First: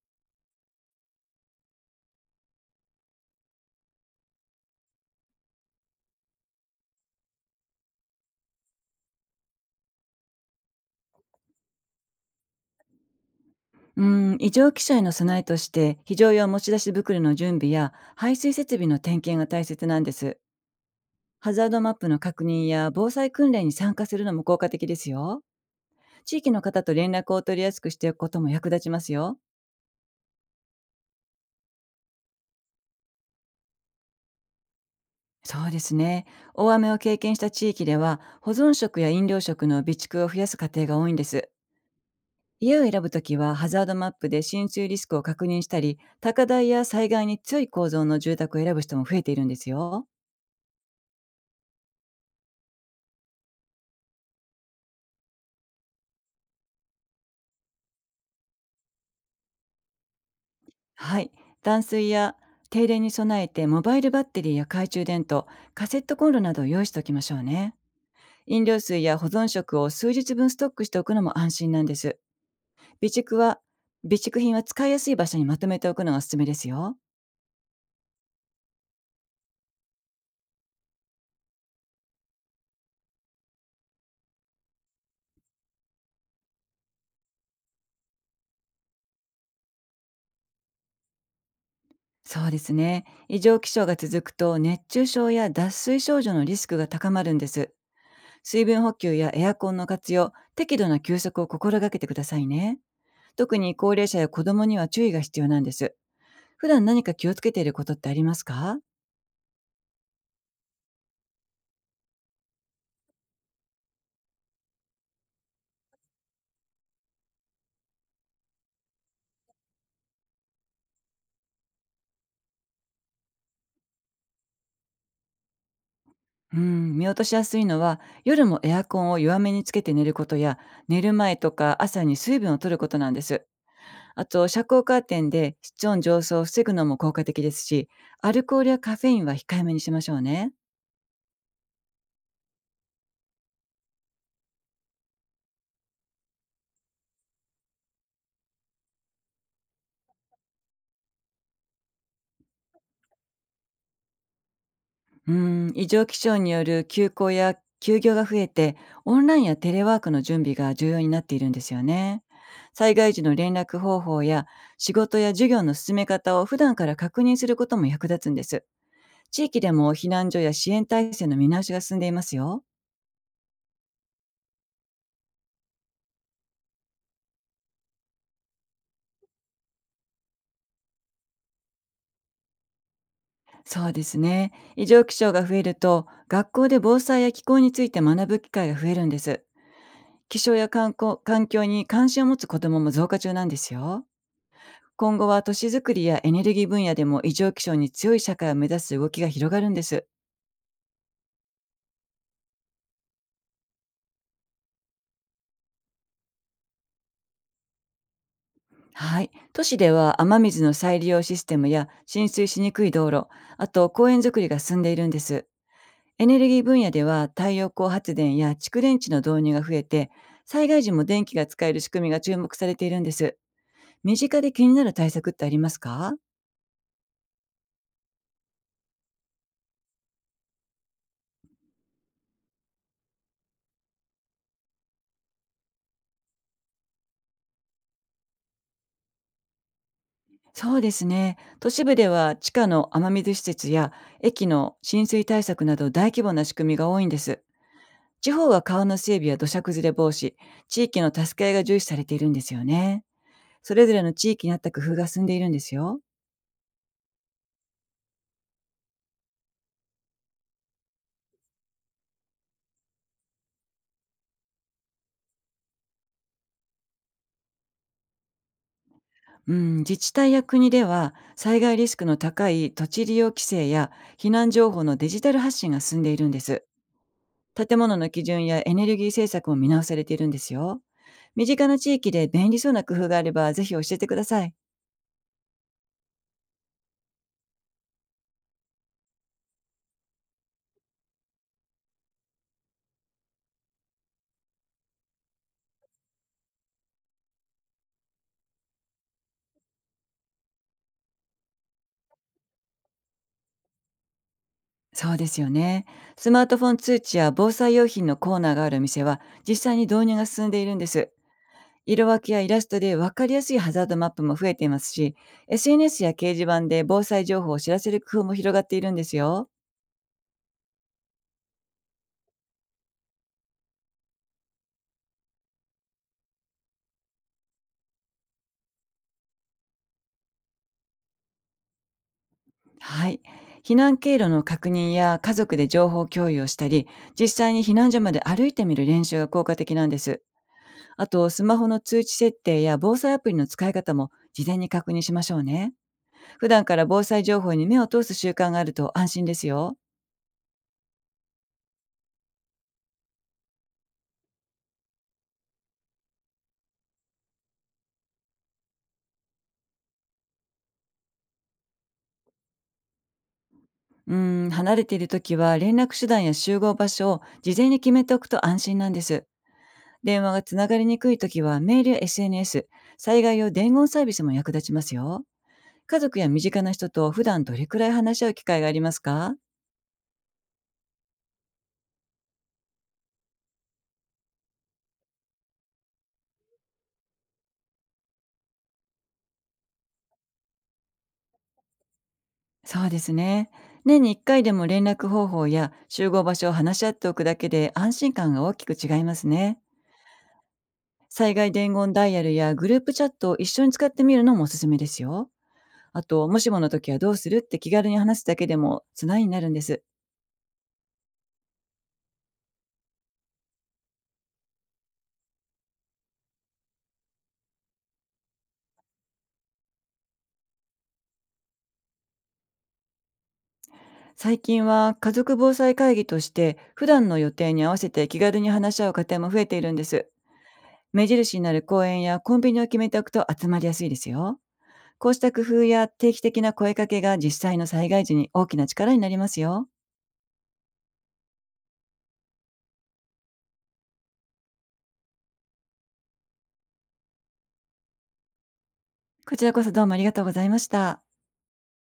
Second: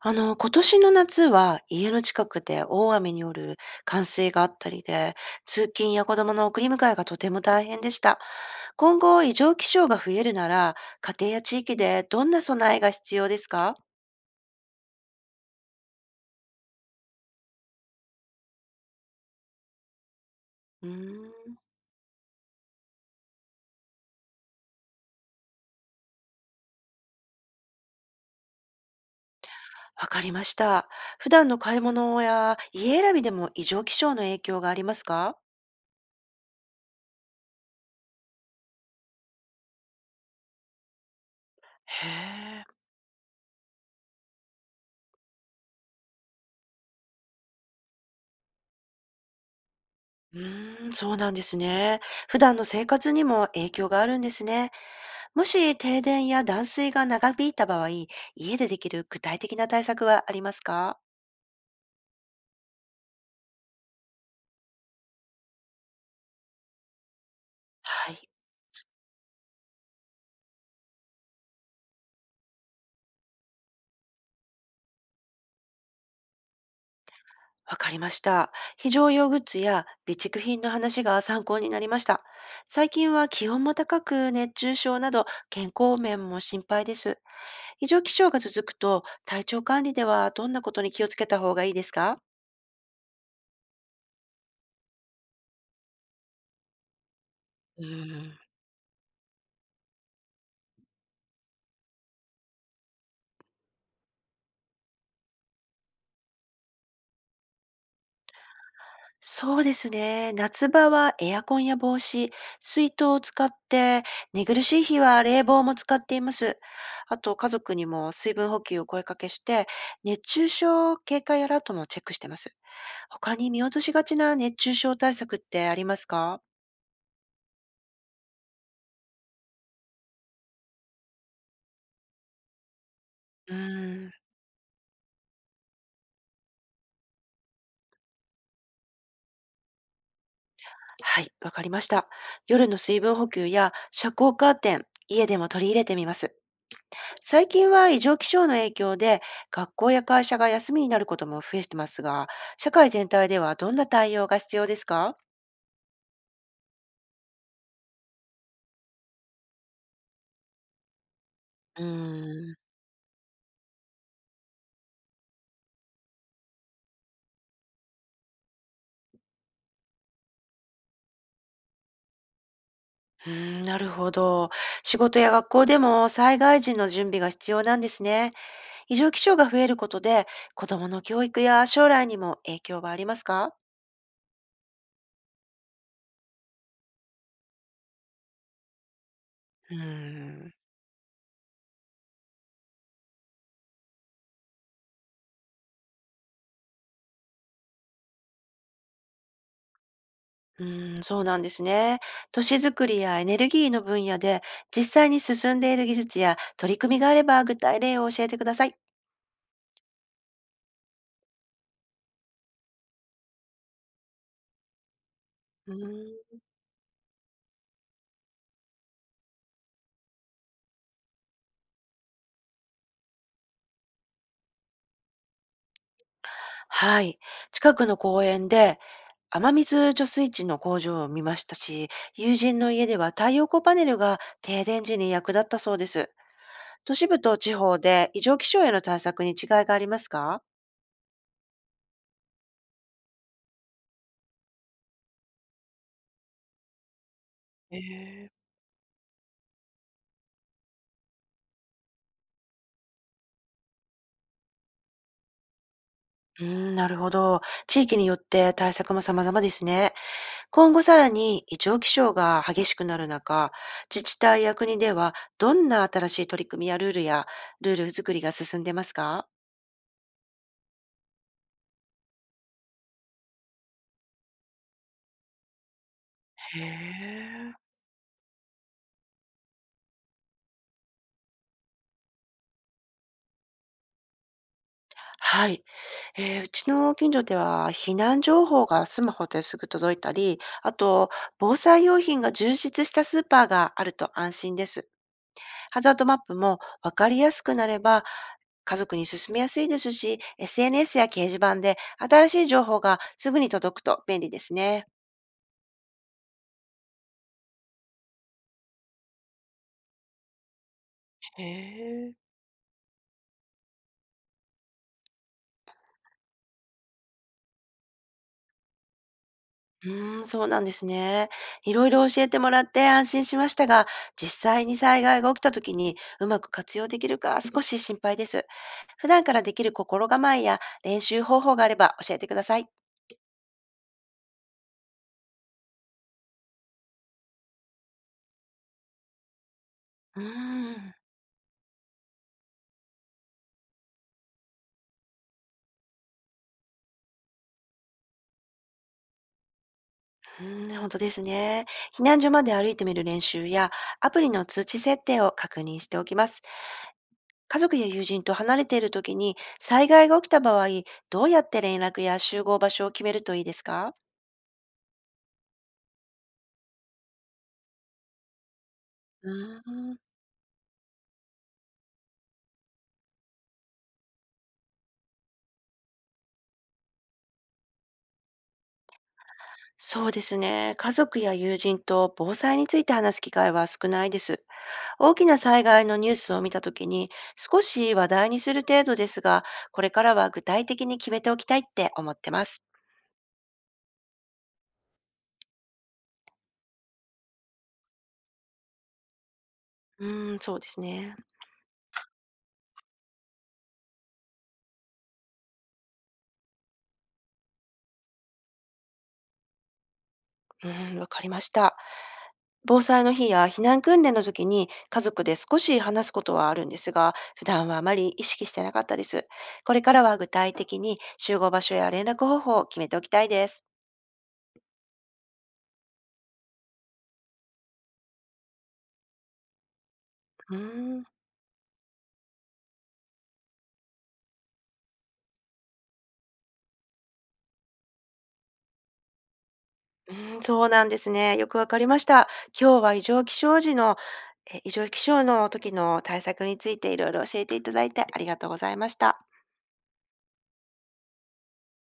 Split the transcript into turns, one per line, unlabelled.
今年の夏は家の近くで大雨による冠水があったりで、通勤や子供の送り迎えがとても大変でした。今後、異常気象が増えるなら、家庭や地域でどんな備えが必要ですか？
うーん、異常気象への備えとして、非常用持ち出し袋の準備や排水設備の点検が大切なんです。
わ
ハザードマップの確認や防災訓練に参加するのも効果的ですよ。地域の方と連絡を取りやすくしておくことも役立ちますよ。
かりました。普段の買い物や家選びでも異常気象の影響がありますか？
そうですね。大雨を経験した地域では、保存食や飲料食の備蓄を増やす家庭が多いんです。
へえ。
家を選ぶときは、ハザードマップで浸水リスクを確認したり、高台や災害に強い構造の住宅を選ぶ人も増えているんですよ。
そうなんですね。普段の生活にも影響があるんですね。もし停電や断水が長引いた場合、家でできる具体的な対策はありますか？
はい、断水や停電に備えてモバイルバッテリーや懐中電灯、カセットコンロなどを用意しておきましょうね。
はい、
飲料水や保存食を数日分ストックしておくのも安心なんです。備蓄は、備蓄品は使いやすい場所にまとめておくのがおすすめですよ。
わかりました。非常用グッズや備蓄品の話が参考になりました。最近は気温も高く熱中症など健康面も心配です。異常気象が続くと体調管理ではどんなことに気をつけた方がいいですか？
そうですね。異常気象が続くと熱中症や脱水症状のリスクが高まるんです。
うーん
水分補給やエアコンの活用、適度な休息を心がけてくださいね。特に高齢者や子供には注意が必要なんです。普段何か気をつけていることってありますか？
そうですね。夏場はエアコンや帽子、水筒を使って、寝苦しい日は冷房も使っています。あと、家族にも水分補給を声かけして、熱中症警戒アラートもチェックしてます。他に見落としがちな熱中症対策ってありますか？
うん、見落としやすいのは夜もエアコンを弱めにつけて寝ることや寝る前とか朝に水分を取ることなんです。
うーん、
あと遮光カーテンで室温上昇を防ぐのも効果的ですし、アルコールやカフェインは控えめにしましょうね。
はい、わかりました。夜の水分補給や遮光カーテン、家でも取り入れてみます。最近は異常気象の影響で学校や会社が休みになることも増えてますが、社会全体ではどんな対応が必要ですか？
うん、異常気象による休校や休業が増えて、オンラインやテレワークの準備が重要になっているんです
う
よ
ー
ね。
ん、う
災害時の連絡方法や仕事や授業の進め方を普段から確認することも役立つんです。地域でも避難所や支援体制の見直しが進んでいますよ。
ーん、なるほど。仕事や学校でも災害時の準備が必要なんですね。異常気象が増えることで子供の教育や将来にも影響はありますか？
そうですね。異常気象が増えると、学校で防災や気候について学ぶ機会が増えるんです。
うー
気
ん、
象や観光環境に関心を持つ子どもも増加中なんですよ。今後は都市づくりやエネルギー分野でも異常気象に強い社会を目指す動きが広がるんです。
うーん、そうなんですね。都市づくりやエネルギーの分野で実際に進んでいる技術や取り組みがあれば具体例を教えてください。
はい。都市では雨水の再利用システムや浸水しにくい道路、あと公園づくりが進んでいるんです。
うー
エ
ん、
ネルギー分野では太陽光発電や蓄電池の導入が増えて、災害時も電気が使える仕組みが注目されているんです。身近で気になる対策ってありますか？
はい。近くの公園で雨水除水池の工場を見ましたし、友人の家では太陽光パネルが停電時に役立ったそうです。都市部と地方で異常気象への対策に違いがありますか？
そうですね、都市部では地下の雨水施設や駅の浸水対策など大規模な仕組みが多いんです。地
え
方は川の整備や土砂崩れ防止、地域の助け合いが重視されているんですよね。それぞれの地域にあった工夫が進んでいるんですよ。
うーん、なるほど。地域によって対策も様々ですね。今後さらに異常気象が激しくなる中、自治体や国ではどんな新しい取り組みやルール作りが進んでますか？
うん、自治体や国では災害リスクの高い土地利用規制や避難情報のデジタル発信が進んでいるんで
へ
す。
え。
建物の基準やエネルギー政策も見直されているんですよ。身近な地域で便利そうな工夫があればぜひ教えてください。
はい。うちの近所では避難情報がスマホですぐ届いたり、あと防災用品が充実したスーパーがあると安心です。ハザードマップもわかりやすくなれば家族に進めやすいですし、SNS や掲示板で新しい情報がすぐに届くと便利ですね。
そうですよね。スマートフォン通知や防災用品のコーナーがある店は実際に導入が進んでいるんです。
へ
色
え。
分けやイラストで分かりやすいハザードマップも増えていますし、SNS や掲示板で防災情報を知らせる工夫も広がっているんですよ。
そうなんですね。いろいろ教えてもらって安心しましたが、実際に災害が起きた時にうまく活用できるか少し心配です。普段からできる心構えや練習方法があれば教えてください。
はい。避難経路の確認や家族で情報共有をしたり、実際に避難所まで歩いてみる練習が効果的なんで
う
す。
ーん。
あと、スマホの通知設定や防災アプリの使い方も事前に確認しましょうね。普段から防災情報に目を通す習慣があると安心ですよ。
本当ですね。避難所まで歩いてみる練習や、アプリの通知設定を確認しておきます。家族や友人と離れている時に、災害が起きた場合、どうやって連絡や集合場所を決めるといいですか？
うーん、離れているときは連絡手段や集合場所を事前に決めておくと安心なんです。
うーん
電話がつながりにくいときはメールや SNS、災害用伝言サービスも役立ちますよ。家族や身近な人と普段どれくらい話し合う機会がありますか？
そうですね。家族や友人と防災について話す機会は少ないです。大きな災害のニュースを見たときに、少し話題にする程度ですが、これからは具体的に決めておきたいって思ってます。
そうですね。年に1回でも連絡方法や集合場所を話し合っておくだけで安心感が大きく違いますね。
うーん、そうですね。
災害伝言ダイヤルやグループチャットを一緒に使ってみるのもおすすめですよ。あと、もしもの時はどうするって気軽に話すだけでもつないになるんです。
わかりました。防災の日や避難訓練の時に家族で少し話すことはあるんですが、普段はあまり意識してなかったです。これからは具体的に集合場所や連絡方法を決めておきたいです。
最近は家族防災会議として普段の予定に合わせて気軽に話し合う家庭も増えているんです。
うーん、
目印になる公園やコンビニを決めておくと集まりやすいですよ。こうした工夫や定期的な声かけが実際の災害時に大きな力になりますよ。
うーん、そうなんですね。よくわかりました。今日は異常気象の時の対策についていろいろ教えていただいてありがとうございました。
こちらこそどうもありがとうございました。